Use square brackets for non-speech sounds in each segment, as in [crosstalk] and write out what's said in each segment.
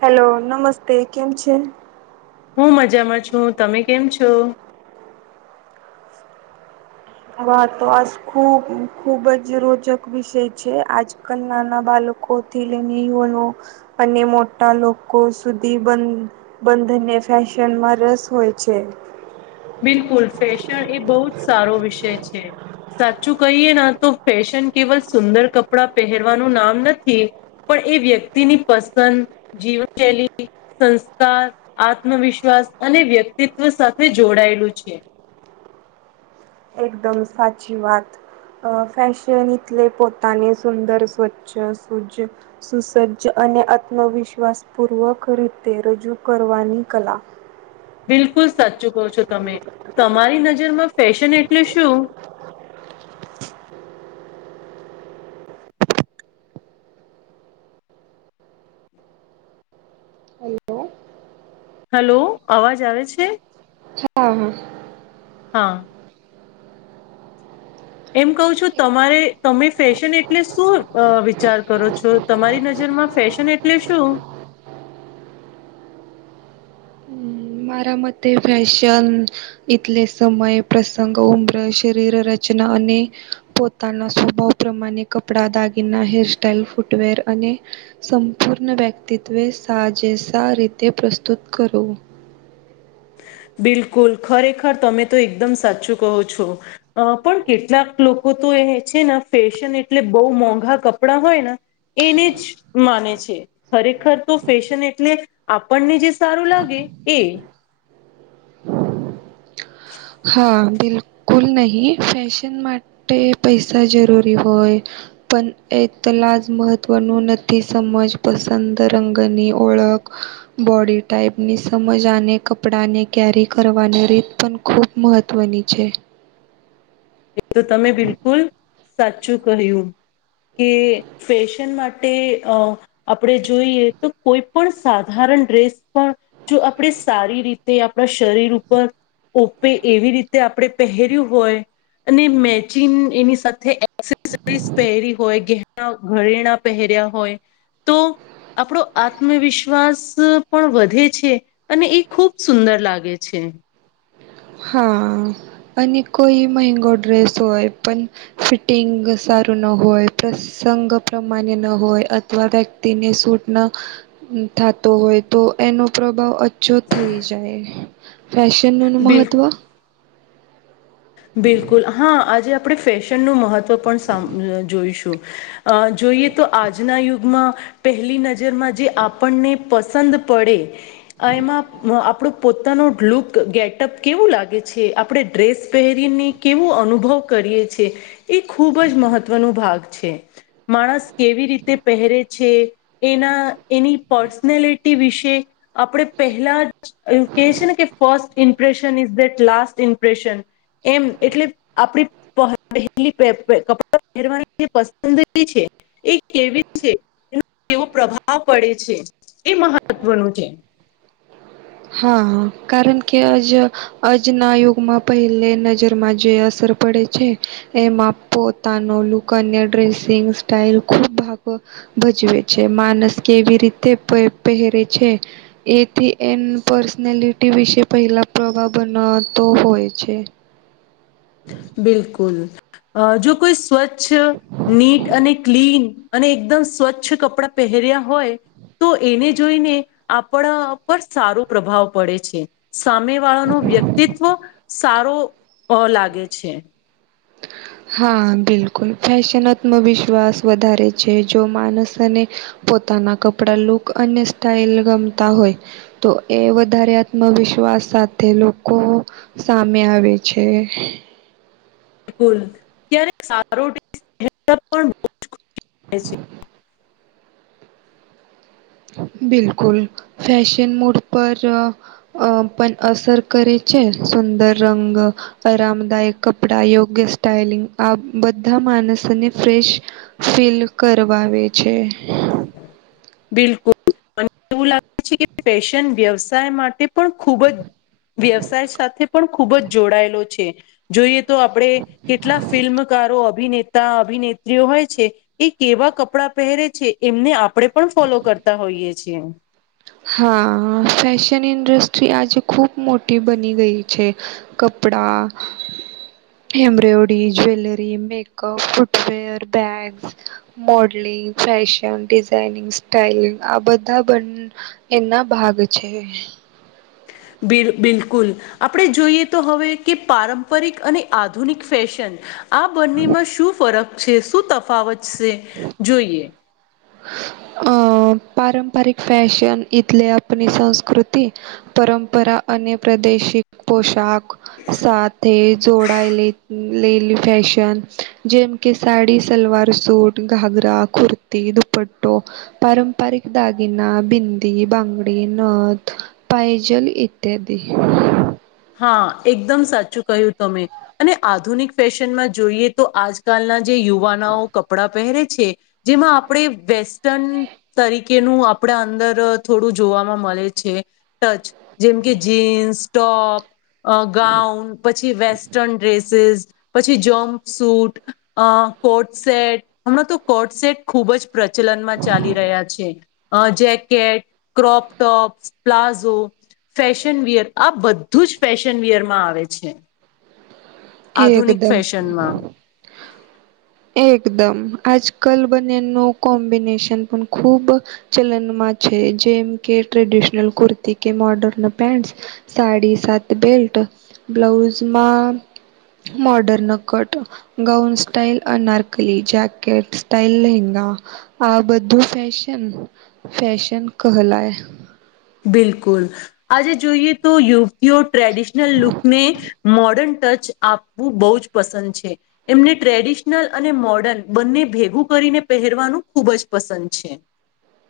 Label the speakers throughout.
Speaker 1: Hello નમસ્તે કેમ છે [inaudible]
Speaker 2: હું મજામાં છું તમે કેમ છો
Speaker 1: મહત્વ ખૂબ ખુબ જ રોચક વિષય છે આજ કલ નાના બાળકો થી લઈને યુવાનો અને મોટા લોકો સુધી બંધ બંધનને ફેશનમાં રસ હોય છે
Speaker 2: બિલકુલ ફેશન એ બહુ જ સારો વિષય છે સાચું કહીએ ના તો ફેશન કેવલ સુંદર કપડાં પહેરવાનું નામ નથી પણ એ વ્યક્તિની પસંદ જીવનશૈલી સંસ્કાર આત્મવિશ્વાસ અને વ્યક્તિત્વ સાથે જોડાયેલું છે
Speaker 1: એકદમ સાચી વાત ફેશન તલે પોતાની સુંદર સ્વચ્છ સૂજ સુસજ્જ અને આત્મવિશ્વાસ પૂર્વક રીતે રજૂ કરવાની કલા
Speaker 2: બિલકુલ સાચું કહો છો તમે તમારી નજરમાં ફેશન એટલે શું હલો અવાજ આવે છે
Speaker 1: હા હા
Speaker 2: હા [inaudible] એમ કહું છું તમારે તમે ફેશન એટલે શું વિચાર કરો છો તમારી નજર માં ફેશન એટલે શું
Speaker 1: મારા મતે ફેશન એટલે સમય પ્રસંગ ઉમ્ર શરીર રચના અને ના સ્વભાવ પ્રમાણે કપડા દાગીના હેરસ્ટાઈલ ફૂટવેર અને સંપૂર્ણ વ્યક્તિત્વે સાજેસા રીતે પ્રસ્તુત કરો
Speaker 2: બિલકુલ ખરેખર તમે તો એકદમ સાચું કહો છો અ પણ કેટલાક લોકો તો એ છે ને ફેશન એટલે બહુ મોંઘા કપડાં હોય ને એને જ માને છે ખરેખર તો ફેશન એટલે આપણને જે સારું લાગે એ
Speaker 1: હા બિલકુલ નહીિ ફેશન માટે પૈસા જરૂરી હોય પણ એલા જ મહત્વનું નથી સમજ પસંદ રંગની ઓળખ બોડી ટાઈપની સમજાને કપડા ને કેરી કરવાની રીત પણ ખૂબ મહત્ત્વની છે
Speaker 2: એ તો તમે બિલકુલ સાચું કહ્યું કે ફેશન માટે અ આપણે જોઈએ તો કોઈ પણ સાધારણ ડ્રેસ પણ જો આપણે સારી રીતે આપણા શરીર ઉપર ઓપે એવી રીતે આપણે પહેર્યું હોય અને મેચિન એની સાથે એક્સેસરીસ પહેરી હોય ઘરેણા પહેર્યા હોય તો આપણો આત્મવિશ્વાસ પણ વધે છે અને એ ખૂબ સુંદર લાગે છે
Speaker 1: હા અને કોઈ મહેગો ડ્રેસ હોય પણ ફિટિંગ સારું ન હોય પ્રસંગ પ્રમાણ્ય ન હોય એવા વ્યક્તિને સૂટના થતો હોય તો એનો પ્રભાવ થઈ જાય ફેશનનું મહત્વ
Speaker 2: બિલકુલ બિલકુલ હા આજે આપણે ફેશનનું મહત્વ પણ જોઈશું. જોઈએ તો આજના યુગમાં પહેલી નજરમાં જે આપણને પસંદ પડે આ એમાં આપણું પોતાનો લુક ગેટઅપ કેવું લાગે છે આપણે ડ્રેસ પહેરીને કેવો અનુભવ કરીએ છે એ ખૂબ જ મહત્વનો ભાગ છે. માણસ કેવી રીતે પહેરે છે એના એની પર્સનાલિટી વિશે આપણે પહેલા જ ક છે ને કે first impression is that last impression. એમ એટલે આપડી. [unintelligible] એ કેવી છે એ કેવો પ્રભાવ પડે છે એ મહત્વનું છે.
Speaker 1: હા કારણ કે આજ આજના યુગમાં પહેલે નજરમાં જે અસર પડે છે. એમાં પોતાનો લુક અને ડ્રેસિંગ સ્ટાઈલ ખુબ ભાગ ભજવે છે માનસ કેવી રીતે પહેરે છે એથી એ પર્સનેલિટી વિશે પહેલા પ્રવાહ બનાવતો હોય છે.
Speaker 2: બિલકુલ અ જો કોઈ સ્વચ્છ નીટ અને ક્લીન અને એકદમ સ્વચ્છ કપડાં પહેર્યા હોય. તો એને જોઈને આપણા પર સારો પ્રભાવ પડે છે. સામે વાળાનું વ્યક્તિત્વ સારો લાગે છે.
Speaker 1: [inaudible] હા બિલકુલ ફેશન આત્મવિશ્વાસ વધારે છે જો માણસને પોતાના કપડા લુક અને સ્ટાઈલ ગમતા હોય. તો એ વધારે આત્મવિશ્વાસ સાથે લોકો સામે આવે છે.
Speaker 2: કુલ ક્યારે. [unintelligible]
Speaker 1: બિલકુલ ફેશન મોડ પર અ પણ અસર કરે છે સુંદર રંગ આરામદાયક કપડા યોગ્ય સ્ટાઈલિંગ આ બધા માણસોને ફ્રેશ ફિલ કરવાવે છે.
Speaker 2: બિલકુલ મ એવું લાગે છે કે ફેશન વ્યવસાય માટે પણ ખૂબ જ વ્યવસાય સાથે પણ ખૂબ જ જોડાયેલો છે જોઈએ. તો આપણે કેટલા ફિલ્મકારો અભિનેતા અભિનેત્રીઓ હોય છે એ કેવા કપડા પહેરે છે એમને આપણે પણ ફોલો કરતા હોઈએ છીએ.
Speaker 1: હા ફેશન ઇન્ડસ્ટ્રી આજે ખૂબ મોટી બની ગઈ છે. કપડા embroidery, jewellery, makeup, footwear, bags modelling fashion designing styling આ બધા એના ભાગ છે.
Speaker 2: બિ બિલકુલ આપણે જોઈએ તો હવે કે પારંપરિક અને આધુનિક ફેશન આ બંનીમાં શું ફરક છે શું તફાવત છે જોઈએ.
Speaker 1: [inaudible] અ પારંપરિક ફેશન એટલે આપણી સંસ્કૃતિ પરંપરા અને પ્રાદેશિક પોશાક સાથે જોડાયેલી. લેલી ફેશન જેમ કે સાડી સલવાર સૂટ ઘાઘરા, કુર્તી, દુપટ્ટો પારંપરિક દાગિના, બિન્દી, બંગડી, નથ પાયજલ ઈત્યાદિ.
Speaker 2: હા એકદમ સાચું કહ્યું તમે. અને આધુનિક ફેશનમાં જોઈએ તો આજકાલના જે યુવાનાઓ કપડાં પહેરે છે. જેમાં આપણે વેસ્ટન તરીકેનું આપડ અંદર થોડું જોવામાં મળે છે. ટચ જેમ કે જીન્સ ટોપ. અ ગાઉન પછી વેસ્ટર્ન ડ્રેસીસ પછી જમ્પ સુૂટ અ કોટ સેટ હમણાં તો કોટ સેટ ખુબ જ પ્રચલનમાં ચાલી રહ્યા છે. અ jacket, crop tops, palazzo fashion wear આ બધ બધું જ ફેશન વીયરમાં આવે છે આધુનિક
Speaker 1: એકદમ
Speaker 2: ફેશનમાં
Speaker 1: [unintelligible] [inaudible] એકદમ આજ કલ બનેનું કોમ્બિનેશન પણ ખૂબ ચલનમાં છે જેમ કે ટ્રેડિશનલ કુર્તી કે, મોર્ડર્ન પેન્ટ સાડી સાત બેલ્ટ, બ્લાઉઝમાં મોર્ડર્ન ન cut gown style anarkali, jacket style lehenga આ બધું ફેશન ફેશન કહલાય
Speaker 2: બિલકુલ આજે જોઈએ તો યુ ટ્રેડિશનલ લુકને મોર્ડર્ન ટચ આપવું બહુ જ પસંદ છે. એમને ટ્રેડિશનલ અને મોર્ડર્ન બંને ભેગું કરીને પહેરવાનું ખૂબ જ પસંદ છે.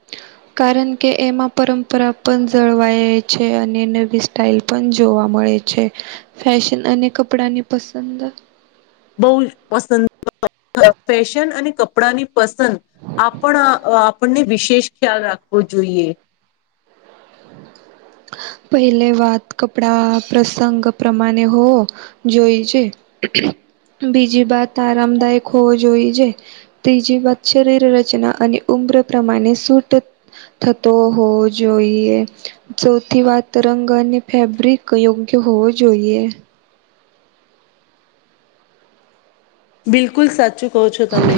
Speaker 1: હ [inaudible] [unintelligible] કારણ કે એમાં પરંપરા પણ જળવાય છે અને નવી સ્ટાઇલ પણ જોવા મળે છે. છે ફેશન અને કપડાની પસંદ
Speaker 2: બહુ જ પસંદ ફેશન અને કપડાની પસંદ આપણ આપણને વિશેષ ખ્યાલ રાખવો જોઈએ.
Speaker 1: પહેલે વાત કપડા પ્રસંગ પ્રમાણે હો જોઈ છે બીજી વાત આરામદાયક હોવો જોઈ છે. ત્રીજી વાત શરીર રચના અને ઉમ્ર પ્રમાણે સૂટ થતો હોવો જોઈએ. સૌથી વાત રંગ અને ફેબ્રિક યોગ્ય હોવો જોઈએ.
Speaker 2: બિલકુલ સાચું કહો છો તમે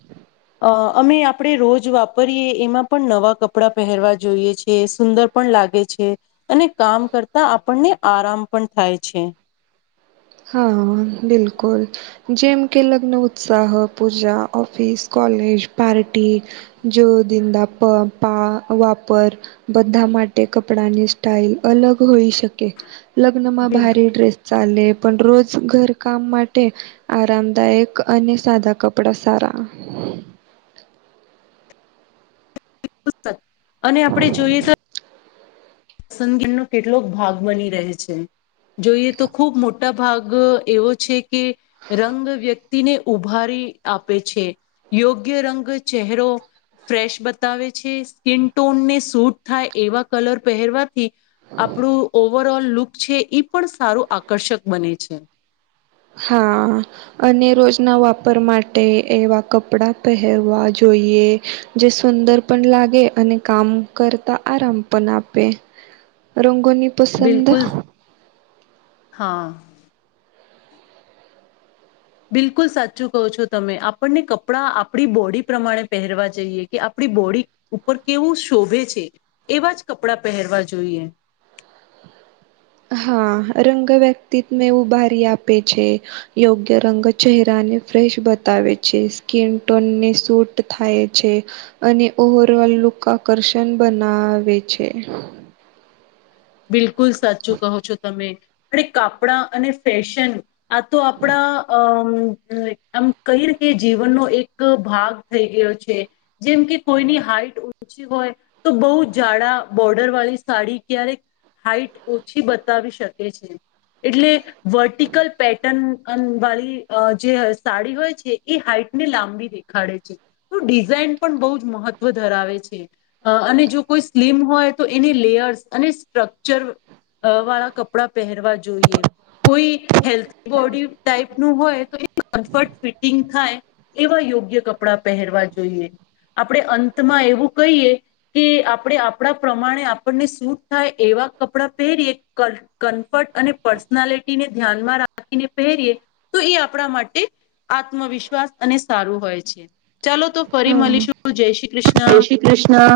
Speaker 1: હ [unintelligible] [inaudible]
Speaker 2: અ અમે આપણેે રોજ વાપરીએ એમાં પણ નવા કપડાં પહેરવા જોઈએ છે સુંદર પણ લાગે છે અને કામ કરતા આપણને આરામ પણ થાય છે.
Speaker 1: હા બિલકુલ જેમ કે લગ્ન ઉત્સાહ, પૂજા, ઓફિસ, કોલેજ, પાર્ટી જ્યો દિનંદ પ પા વાપર બધા માટે કપડાની સ્ટાઈલ અલગ હોઈ શકે. લગ્નમાં
Speaker 2: બિલકુલ.
Speaker 1: ભારે ડ્રેસ ચાલે, પણ રોજ ઘર કામ માટે આરામદાયક અને સાદા કપડા સારા
Speaker 2: અને આપડે જોઈએ તો પસંદગી નુ કેટલોક ભાગ બની રહે છે જોઈએ તો ખુબ મોટો મોટા ભાગ એવો છે કે રંગ વ્યક્તિને ઉભારી આપે છે યોગ્ય રંગ ચહેરો ફ્રેશ બતાવે છે સ્કીન ટોનને સૂટ થાય એવા કલર પહેરવાથી આપણું ઓવરઓલ લુક છે, ઈ પણ સારું આકર્ષક બને છે.
Speaker 1: હા અને રોજના વાપર માટે એવા કપડા પહેરવા જોઈએ. જે સુંદર પણ લાગે અને કામ કરતા આરામ પણ આપે. રંગોની પસંદ
Speaker 2: બિલકુલ હા. બિલકુલ સાચું કહો છો તમે આપણને કપડાં આપણી બોડી પ્રમાણે પહેરવા જઈએ કે આપણી બોડી. ઉપર કેવું શોભે છે, એવા જ કપડાં પહેરવા જોઈએ.
Speaker 1: હા રંગ વ્યક્તિત્વ ને ઉભારી આપે છે. યોગ્ય રંગ ચહેરાને ફ્રેશ બતાવે છે સ્કીન ટોનને સૂટ થાય છે. અને ઓવરઓલ લુક આકર્ષણ બનાવે છે.
Speaker 2: બિલકુલ સાચું કહો છો તમે અને કાપડા અને ફેશન. આ તો આપડા અ. આમ કઈ રીતે જીવનનો એક ભાગ થઈ ગયો છે. જેમ કે કોઈની હાઈટ. હોય તો બહુ જાડા બોર્ડર વાળી સાડી ક્યારેક. હાઈટ ઓછી બતાવી શકે છે એટલે. વર્ટિકલ પેટર્ન વાળી જે સાડી હોય છે એ હાઈટ ને લાંબી દે. ખાડે છે તો ડિઝાઇન પણ બહુ જ મહત્વ ધરાવે છે. અ અને જો કોઈ સ્લમ હોય તો એની લેયર્સ અને સ્ટ્રક્ચર. અ વાળા કપડાં પહેરવા જોઈએ. કોઈ હેલ્ બોડી ટાઈપ નું હોય તો કમ્ફર્ટ ફિટિંગ થાય. એવા યોગ્ય કપડાં પહેરવા જોઈએ. આપણે અંતમાં એવું કહીએ કે આપણે આપણા પ્રમાણે આપણને શ. થાય એવા કપડાં પહેરીએ કર. કમફર્ટ અને પર્સનાલિટીને ધ્યાનમાં રાખીને પહેરીએ તો એ આપણા માટે. આત્મવિશ્વાસ અને સારું હોય છે ચાલો તો ફરી
Speaker 1: હા.
Speaker 2: મળીશું જય શ્રી કૃષ્ણ.
Speaker 1: જય શ્રી કૃષ્ણ.